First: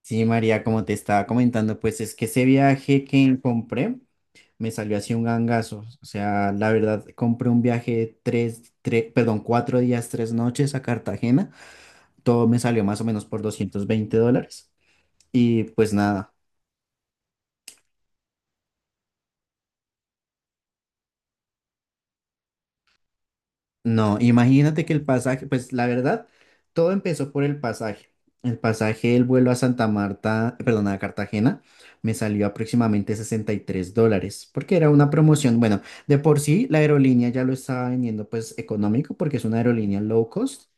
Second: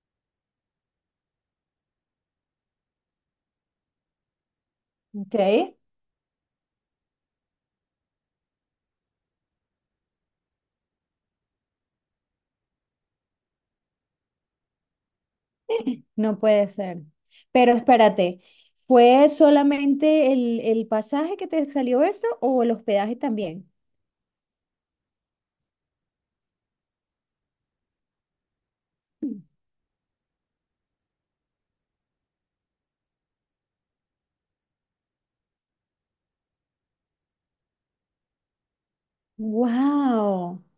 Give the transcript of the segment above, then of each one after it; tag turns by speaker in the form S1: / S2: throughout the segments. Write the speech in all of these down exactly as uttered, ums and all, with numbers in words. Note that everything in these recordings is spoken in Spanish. S1: Sí, María, como te estaba comentando, pues es que ese viaje que compré me salió así un
S2: Ok,
S1: gangazo. O sea, la verdad, compré un viaje de tres, tres, perdón, cuatro días, tres noches a Cartagena. Todo me salió más o menos por doscientos veinte dólares. Y pues nada.
S2: no puede ser. Pero espérate, ¿fue solamente el, el pasaje que te salió eso o el hospedaje también?
S1: No, imagínate que el pasaje, pues la verdad, todo empezó por el pasaje. El pasaje del vuelo a Santa Marta, perdón, a Cartagena, me salió aproximadamente sesenta y tres dólares, porque era una promoción. Bueno, de por sí la aerolínea ya lo estaba vendiendo pues económico, porque es una aerolínea low
S2: Wow.
S1: cost,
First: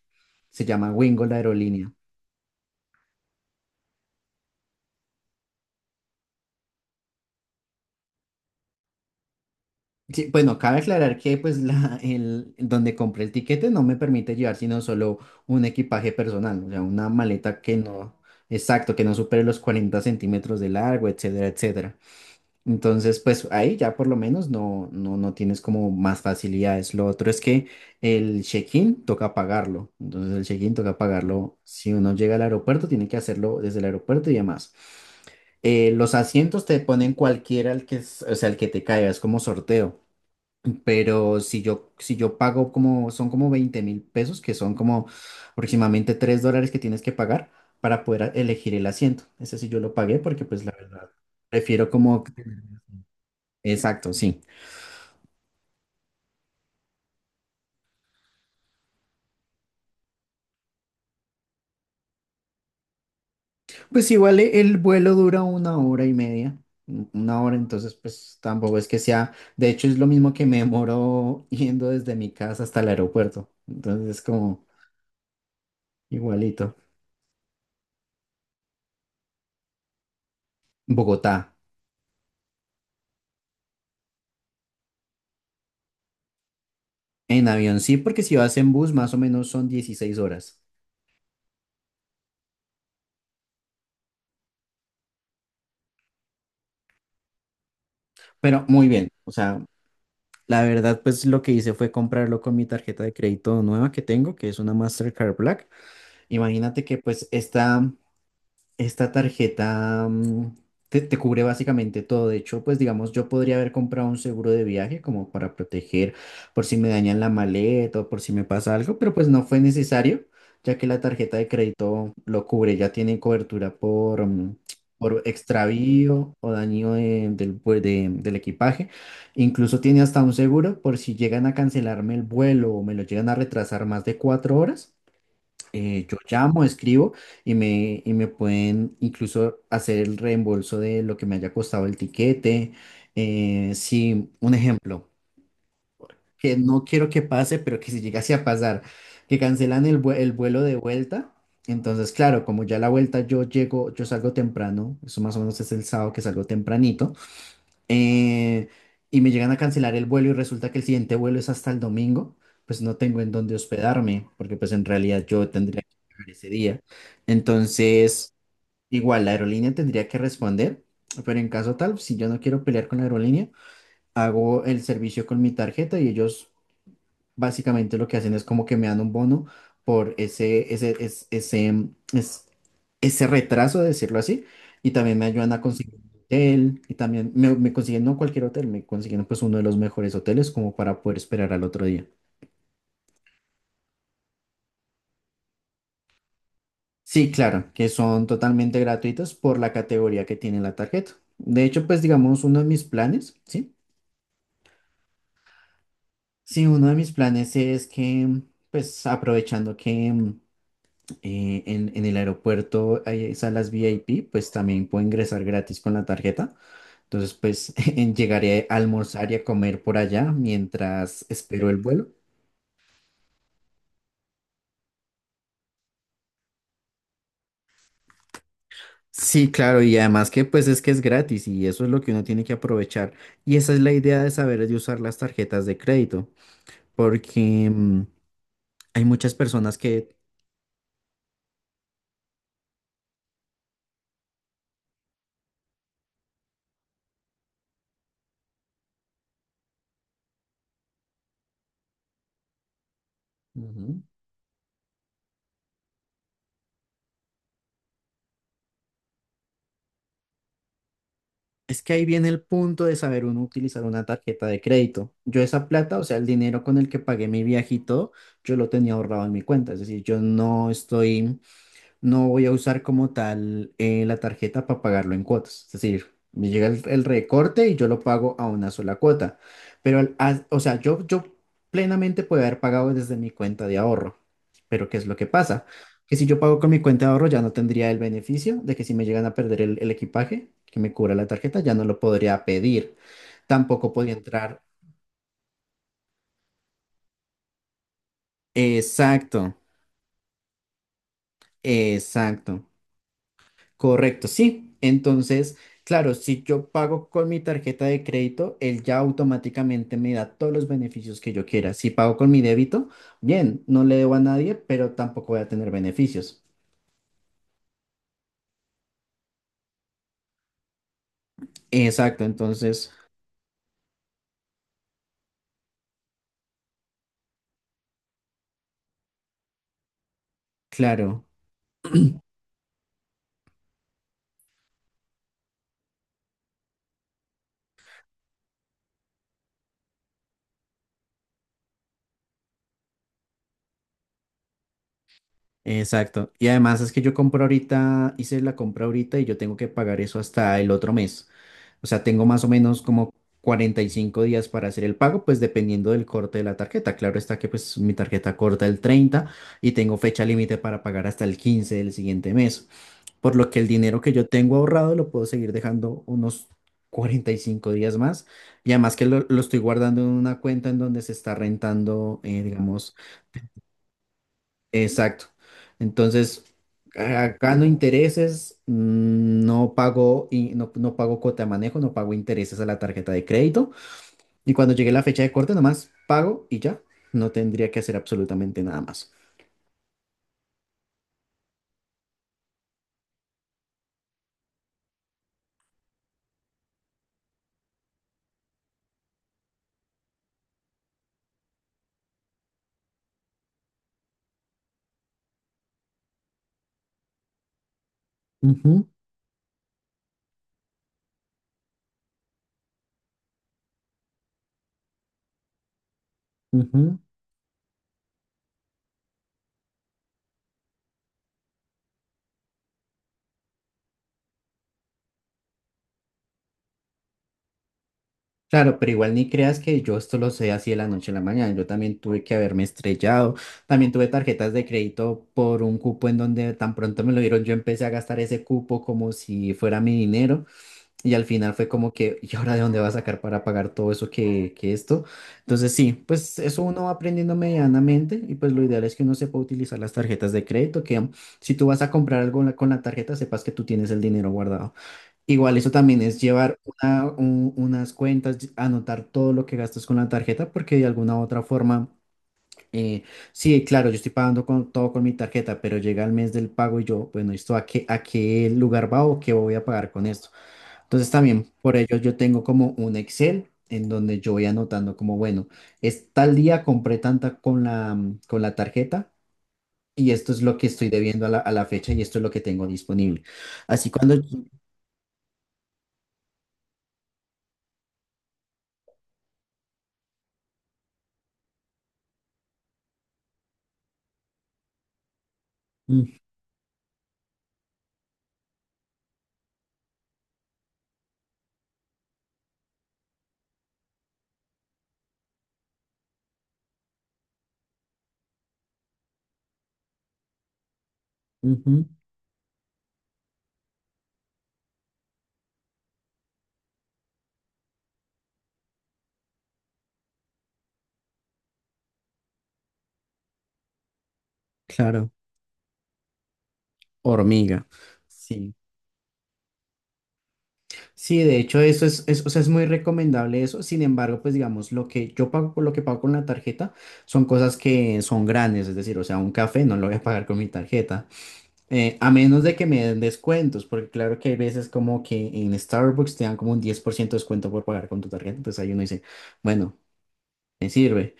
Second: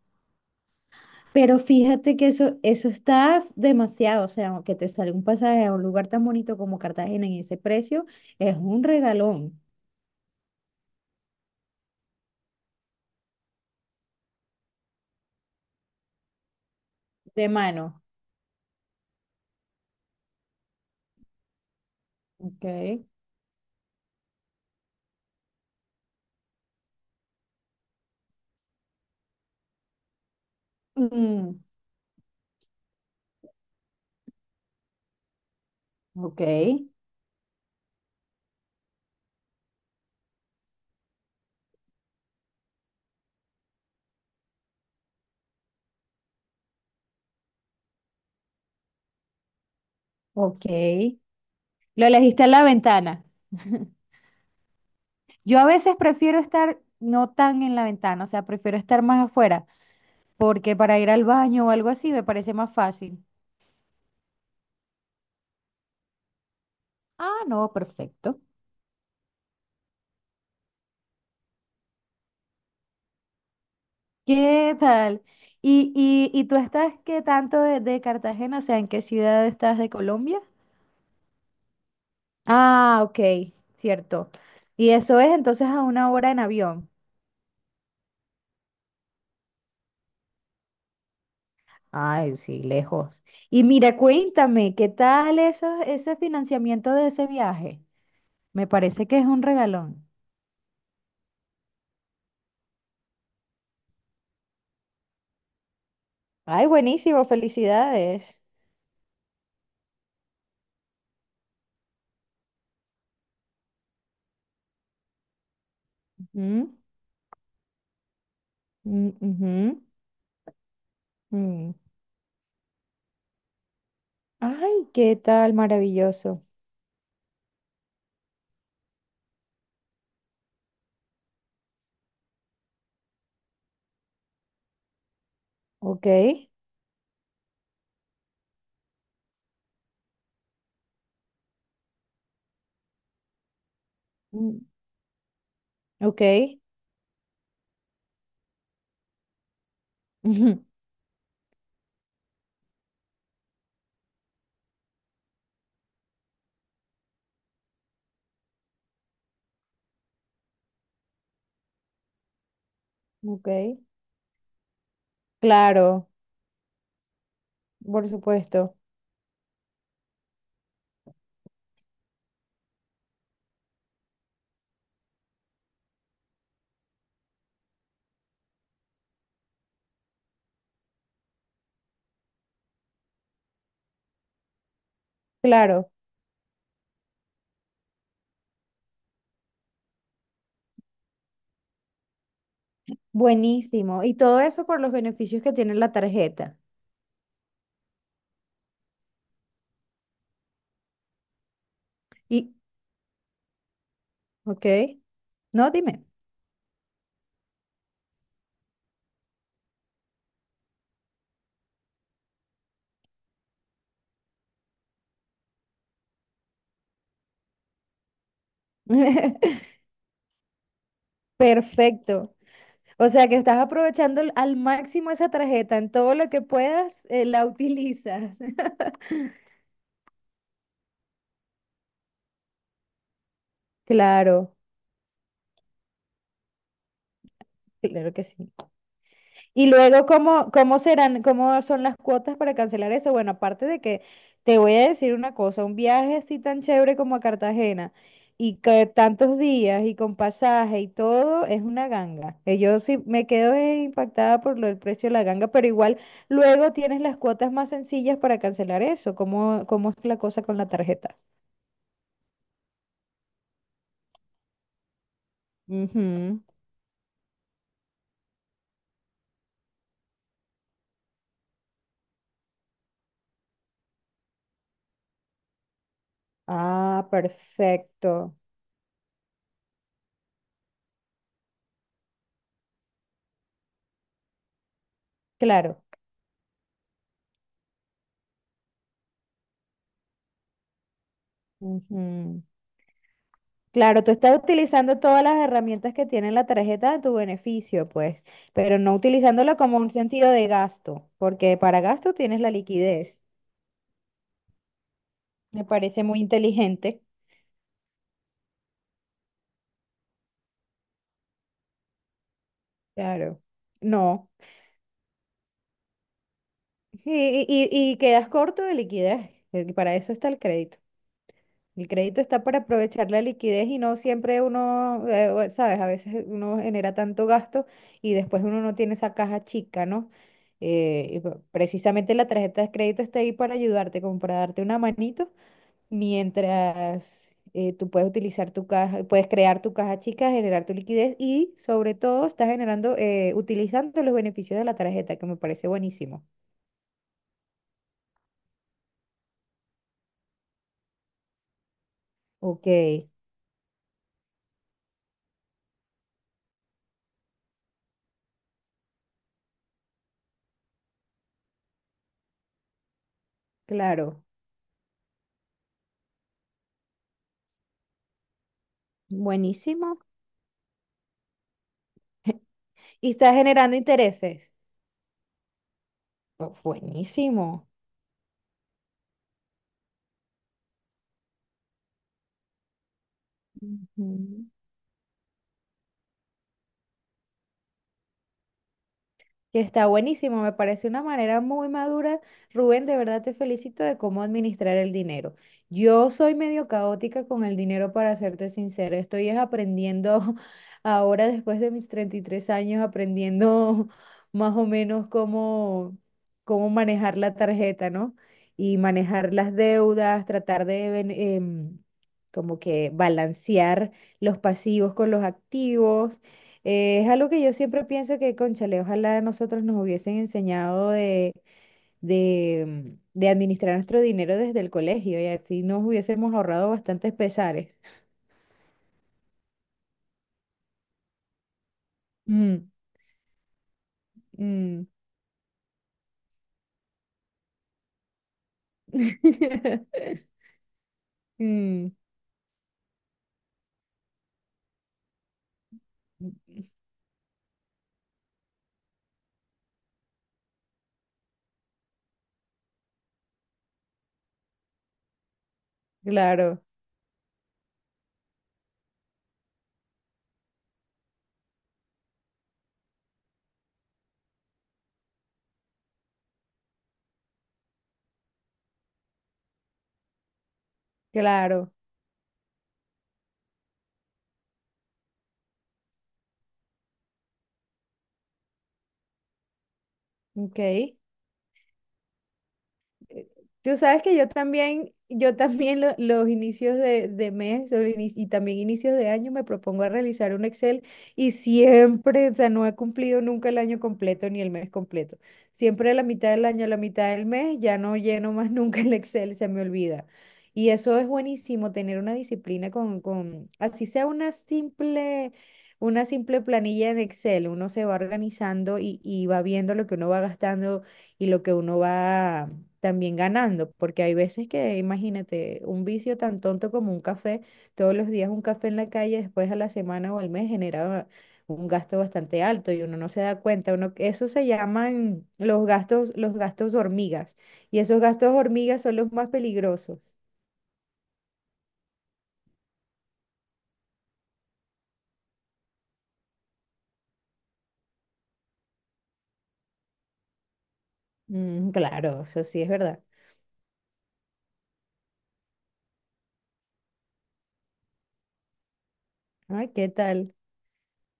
S1: se llama Wingo la
S2: Pero
S1: aerolínea.
S2: fíjate que eso, eso está demasiado, o sea, que te sale un pasaje a un lugar tan bonito como Cartagena en ese precio, es un regalón
S1: Sí, bueno, cabe aclarar que pues la, el, donde compré el tiquete no me permite llevar sino solo un equipaje personal, o sea, una
S2: de
S1: maleta que
S2: mano.
S1: no, exacto, que no supere los cuarenta centímetros de largo, etcétera, etcétera.
S2: Ok.
S1: Entonces, pues ahí ya por lo menos no, no, no tienes como más facilidades. Lo otro es que el check-in toca pagarlo, entonces el check-in toca pagarlo.
S2: Mm,
S1: Si uno llega al aeropuerto, tiene que hacerlo desde el aeropuerto y demás. Eh, los
S2: ok,
S1: asientos te ponen cualquiera el que, es- o sea, el que te caiga, es como sorteo. Pero si yo, si yo pago como, son como veinte mil pesos, que son como aproximadamente tres dólares que tienes que pagar para poder a- elegir el asiento. Ese sí yo lo pagué porque pues la verdad,
S2: ok.
S1: prefiero
S2: Lo
S1: como.
S2: elegiste en la ventana.
S1: Exacto, sí.
S2: Yo a veces prefiero estar no tan en la ventana, o sea, prefiero estar más afuera, porque para ir al baño o algo así me parece más fácil.
S1: Pues igual e- el vuelo dura una hora y media, un- una
S2: Ah,
S1: hora,
S2: no,
S1: entonces pues
S2: perfecto.
S1: tampoco es que sea. De hecho es lo mismo que me demoro yendo desde mi casa hasta el aeropuerto. Entonces es como
S2: ¿Qué tal? ¿Y, y, y tú
S1: igualito.
S2: estás qué tanto de, de Cartagena? O sea, ¿en qué ciudad estás de Colombia?
S1: Bogotá.
S2: Ah, ok, cierto. Y eso es entonces a una hora en avión.
S1: En avión sí, porque si vas en bus más o menos son dieciséis horas.
S2: Ay, sí, lejos. Y mira, cuéntame, ¿qué tal eso, ese financiamiento de ese viaje?
S1: Pero
S2: Me
S1: muy
S2: parece
S1: bien,
S2: que es
S1: o
S2: un
S1: sea,
S2: regalón.
S1: la verdad, pues lo que hice fue comprarlo con mi tarjeta de crédito nueva que tengo, que es una Mastercard Black.
S2: Ay,
S1: Imagínate que
S2: buenísimo,
S1: pues esta
S2: felicidades.
S1: esta tarjeta mm, te, te cubre básicamente todo. De hecho, pues digamos, yo podría haber comprado un seguro de viaje como para proteger por
S2: Ujú,
S1: si me dañan la maleta o por si me pasa algo,
S2: mm,
S1: pero pues no fue
S2: ujú,
S1: necesario, ya que la tarjeta de
S2: mm.
S1: crédito lo cubre. Ya tiene cobertura por, mm,
S2: Ay, qué
S1: por
S2: tal,
S1: extravío
S2: maravilloso.
S1: o daño de- del, vue- de- del equipaje. Incluso tiene hasta un seguro por si llegan a cancelarme el vuelo o me lo llegan a retrasar más de cuatro horas.
S2: Ok.
S1: Eh, yo llamo, escribo y me, y me pueden incluso hacer el reembolso de lo que me haya costado el tiquete. Eh, si, un
S2: mm,
S1: ejemplo,
S2: Ok.
S1: que no quiero que pase, pero que si llegase a pasar, que cancelan el, vue- el vuelo
S2: Ujú,
S1: de vuelta. Entonces, claro, como ya la vuelta yo llego, yo salgo temprano, eso más o menos es el sábado que salgo tempranito, eh, y me llegan a cancelar el vuelo y resulta que el siguiente vuelo es hasta el domingo, pues no tengo en
S2: Ok.
S1: dónde hospedarme, porque pues en realidad yo tendría que
S2: Claro,
S1: viajar ese día.
S2: por
S1: Entonces,
S2: supuesto.
S1: igual la aerolínea tendría que responder, pero en caso tal, si yo no quiero pelear con la aerolínea, hago el servicio con mi tarjeta y ellos básicamente lo que hacen es como que me dan un bono por ese, ese, es- ese, mm, es- ese retraso, de decirlo así, y también me ayudan a
S2: Claro.
S1: conseguir un hotel, y también me, me consiguen no cualquier hotel, me consiguen pues uno de los mejores hoteles como para poder esperar al otro día.
S2: Buenísimo. Y todo eso por los beneficios que tiene la tarjeta.
S1: Sí, claro, que son totalmente gratuitos por la categoría que tiene la tarjeta. De hecho, pues digamos,
S2: Y,
S1: uno de mis planes, ¿sí?
S2: ok. No, dime.
S1: Sí, uno de mis planes es que, pues aprovechando que... mm, eh, en, en el aeropuerto hay salas VIP, pues también puedo ingresar gratis con la tarjeta. Entonces, pues en- llegaré a almorzar y a comer por allá mientras espero el vuelo.
S2: Perfecto. O sea que estás aprovechando al al máximo esa tarjeta. En todo lo que puedas, eh, la utilizas.
S1: Sí, claro, y además que pues es que es gratis y eso es lo que uno tiene que aprovechar. Y esa es la idea de
S2: Claro,
S1: saber de usar las tarjetas de crédito, porque mm,
S2: claro que sí.
S1: hay muchas
S2: Y
S1: personas
S2: luego,
S1: que.
S2: ¿cómo, cómo serán, cómo son las cuotas para cancelar eso? Bueno, aparte de que te voy a decir una cosa, un viaje así tan chévere como a Cartagena y que tantos días y con pasaje y todo es una ganga. Eh, Yo sí me quedo eh,
S1: Ujú.
S2: impactada por lo del precio de la ganga, pero igual luego tienes las cuotas más sencillas para cancelar eso. ¿Cómo, cómo es la cosa con la tarjeta?
S1: Es que ahí viene el punto de saber uno utilizar una tarjeta de crédito. Yo esa plata, o sea, el
S2: Ujú.
S1: dinero con el que pagué mi viaje y todo, yo lo tenía ahorrado en mi cuenta. Es decir, yo no estoy no voy a usar como tal, eh, la tarjeta para pagarlo en cuotas. Es decir, me llega el, el
S2: Ah,
S1: recorte y yo lo pago
S2: perfecto.
S1: a una sola cuota. Pero, al- a- o sea, yo, yo plenamente puedo haber pagado desde mi cuenta de ahorro. Pero ¿qué es lo que pasa?
S2: Claro.
S1: Que si yo pago con mi cuenta de ahorro ya no tendría el beneficio de que si me llegan a perder el, el equipaje que me cubra la tarjeta, ya no lo podría
S2: Ujú.
S1: pedir. Tampoco
S2: Claro, tú
S1: podría
S2: estás
S1: entrar.
S2: utilizando todas las herramientas que tiene la tarjeta a tu beneficio, pues, pero no
S1: Exacto,
S2: utilizándola como un sentido de gasto, porque para gasto tienes la
S1: exacto.
S2: liquidez.
S1: Correcto, sí. Entonces,
S2: Me parece
S1: claro,
S2: muy
S1: si yo
S2: inteligente.
S1: pago con mi tarjeta de crédito, él ya automáticamente me da todos los beneficios que yo quiera. Si pago con mi débito,
S2: Claro.
S1: bien, no le debo a
S2: No.
S1: nadie, pero tampoco voy a tener beneficios.
S2: Y, y, y- y quedas corto de liquidez. eh, Para eso está el crédito. El crédito
S1: Exacto,
S2: está para
S1: entonces,
S2: aprovechar la liquidez y no siempre uno, eh, o- sabes, a veces uno genera tanto gasto y después uno no tiene esa caja chica, ¿no? Eh, y
S1: claro.
S2: pre- precisamente la tarjeta de crédito está ahí para ayudarte, como para darte una manito, mientras eh, tú puedes utilizar tu caja, puedes crear tu caja chica, generar tu liquidez y sobre todo estás generando, eh, utilizando los beneficios de la tarjeta, que me parece buenísimo.
S1: Exacto. Y además es que yo compro ahorita, hice la compra ahorita y yo tengo que pagar eso hasta el otro mes. O sea, tengo más o
S2: Ok,
S1: menos como cuarenta y cinco días para hacer el pago, pues dependiendo del corte de la tarjeta. Claro está que pues mi tarjeta corta el treinta y tengo fecha límite para pagar hasta el quince del siguiente mes. Por lo que el dinero que
S2: claro,
S1: yo tengo ahorrado lo puedo seguir dejando unos cuarenta y cinco días más. Y además que lo, lo estoy
S2: buenísimo.
S1: guardando en una cuenta en donde se está rentando, eh, digamos.
S2: Y estás generando intereses.
S1: Exacto. Entonces,
S2: Bu-
S1: a- gano
S2: Buenísimo,
S1: intereses, mm, no pago, y no, no pago cuota de manejo, no pago intereses a la tarjeta de crédito.
S2: Ujú.
S1: Y cuando llegue la fecha de corte, nomás pago y ya. No tendría que hacer absolutamente nada más.
S2: Que está buenísimo, me parece una manera muy madura. Rubén, de verdad te felicito de cómo administrar el dinero. Yo soy medio caótica con el dinero, para serte sincera. Estoy es aprendiendo ahora, después de mis treinta y tres años, aprendiendo más o menos cómo, cómo manejar la tarjeta, ¿no? Y
S1: Ujú,
S2: manejar las deudas, tratar de... ven- em, como que balancear los pasivos con los activos.
S1: ujú.
S2: Eh, es algo que yo siempre pienso que, cónchale, ojalá a nosotros nos hubiesen enseñado de, de, mm, de administrar nuestro dinero desde el colegio y así nos hubiésemos ahorrado bastantes pesares.
S1: Claro, pero igual ni creas que yo esto lo sé así de la noche a la mañana. Yo también tuve que haberme
S2: Mm,
S1: estrellado. También tuve tarjetas de
S2: mm.
S1: crédito por un cupo en donde tan pronto me lo dieron. Yo empecé a gastar ese cupo como si fuera mi dinero. Y al final fue
S2: Mm,
S1: como que, ¿y ahora de dónde va a sacar para pagar todo eso que, que esto? Entonces sí, pues eso uno va aprendiendo medianamente y pues lo ideal es que uno sepa utilizar las tarjetas de crédito, que mm, si tú vas a comprar algo la- con la tarjeta, sepas que tú tienes el dinero guardado. Igual eso también es llevar
S2: claro,
S1: una- un- unas cuentas, ll- anotar todo lo que gastas con la tarjeta, porque de alguna u otra forma, eh, sí, claro, yo estoy pagando con, todo con mi tarjeta, pero llega el mes del pago y yo, bueno, ¿esto a qué, a qué, lugar va o qué voy a pagar con esto? Entonces también
S2: claro.
S1: por ello yo tengo como un Excel en donde yo voy anotando como, bueno, es tal día compré tanta con la, mm, con la tarjeta y esto es lo
S2: Ok.
S1: que estoy debiendo a la, a la fecha y esto es lo que tengo disponible.
S2: eh, Tú
S1: Así
S2: sabes que
S1: cuando.
S2: yo también, yo también lo- los inicios de, de mes o ini- y también inicios de año me propongo a realizar un Excel y siempre, o sea, no he cumplido nunca el año completo ni el mes completo. Siempre a la
S1: Mm,
S2: mitad del año, a la mitad del mes, ya no lleno más nunca el Excel, se me olvida. Y eso es buenísimo, tener una disciplina con, con, así sea una simple, una simple planilla en Excel, uno se va organizando y, y va viendo lo que uno va gastando y lo que uno
S1: ujú,
S2: va también ganando, porque hay veces que, imagínate, un vicio tan tonto como un café, todos los días un café en la calle, después a la semana o al mes genera un gasto bastante alto y uno no se da cuenta, uno, eso se
S1: claro,
S2: llaman los gastos, los gastos hormigas,
S1: hormiga.
S2: y esos gastos
S1: Sí,
S2: hormigas son los más peligrosos.
S1: sí, de hecho eso es, es, o sea, es muy recomendable eso. Sin embargo, pues digamos, lo que yo pago, con- lo que pago con la tarjeta son cosas que son grandes, es decir, o sea, un café no lo voy a pagar con mi tarjeta.
S2: Mm,
S1: Eh, a
S2: claro,
S1: menos
S2: eso
S1: de
S2: sí
S1: que
S2: es
S1: me den
S2: verdad.
S1: descuentos, porque claro que hay veces como que en Starbucks te dan como un diez por ciento de descuento por pagar con tu tarjeta, entonces ahí uno dice,
S2: Ay,
S1: bueno,
S2: ¿qué tal?
S1: me sirve.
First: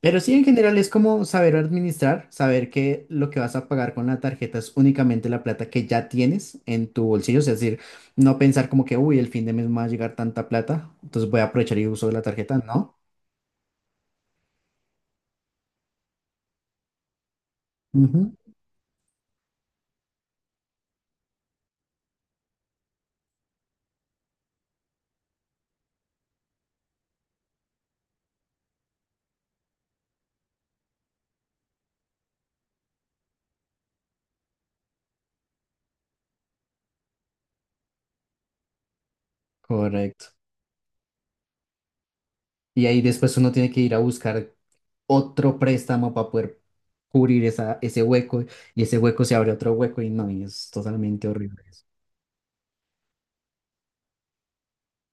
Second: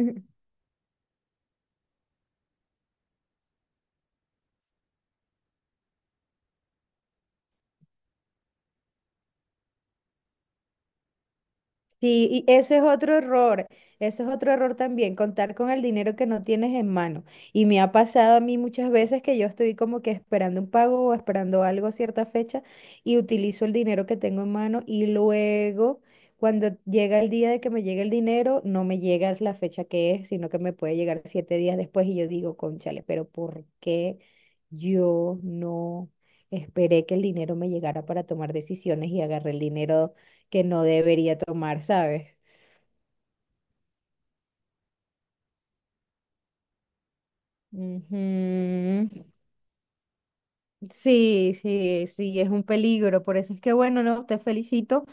S1: Pero sí, en general es como saber administrar, saber que lo que vas a pagar con la tarjeta es únicamente la plata que ya tienes en tu bolsillo, es decir, no pensar como que, uy, el fin de mes me va a llegar tanta plata, entonces voy a aprovechar y uso la
S2: Sí, y
S1: tarjeta,
S2: eso es
S1: ¿no?
S2: otro error, eso es otro error también, contar con el dinero que no tienes en mano. Y me ha
S1: Ujú.
S2: pasado a mí muchas veces que yo estoy como que esperando un pago o esperando algo a cierta fecha y utilizo el dinero que tengo en mano y luego cuando llega el día de que me llegue el dinero, no me llega la fecha que es, sino que me puede llegar siete días después y yo digo, cónchale, pero ¿por qué yo no esperé que el dinero me llegara para tomar decisiones y agarré el dinero?
S1: Correcto.
S2: Que no debería tomar, ¿sabes?
S1: Y ahí después uno tiene que ir a buscar otro préstamo para poder cubrir esa, ese hueco y ese
S2: Ujú.
S1: hueco se abre otro hueco y no, y es totalmente
S2: Sí,
S1: horrible eso.
S2: sí, sí, es un peligro. Por eso es que, bueno, no, te felicito.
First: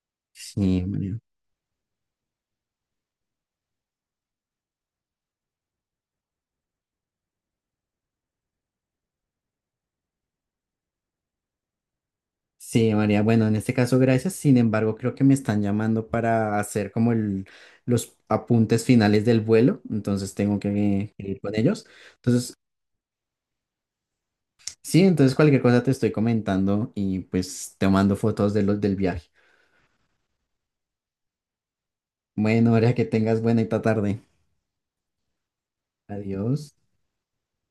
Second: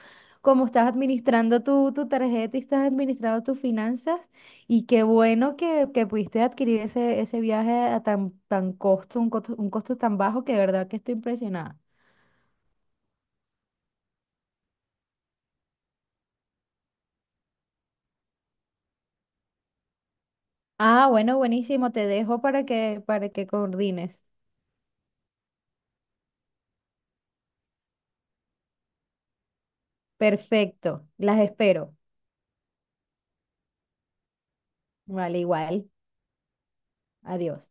S2: Como
S1: Sí,
S2: estás
S1: María.
S2: administrando tu, tu tarjeta y estás administrando tus finanzas, y qué bueno que, que pudiste adquirir ese, ese viaje a tan, tan costo, un costo, un costo tan bajo que de verdad que estoy impresionada.
S1: Sí, María. Bueno, en este caso, gracias. Sin embargo, creo que me están llamando para hacer como el, los apuntes finales del vuelo, entonces tengo
S2: Ah,
S1: que, que
S2: bueno,
S1: ir con ellos.
S2: buenísimo, te dejo
S1: Entonces,
S2: para que, para que coordines.
S1: sí, entonces cualquier cosa te estoy comentando y pues te mando fotos de los del viaje.
S2: Perfecto, las espero.
S1: Bueno, María, que tengas buena y ta tarde.
S2: Vale, igual.
S1: Adiós.
S2: Adiós.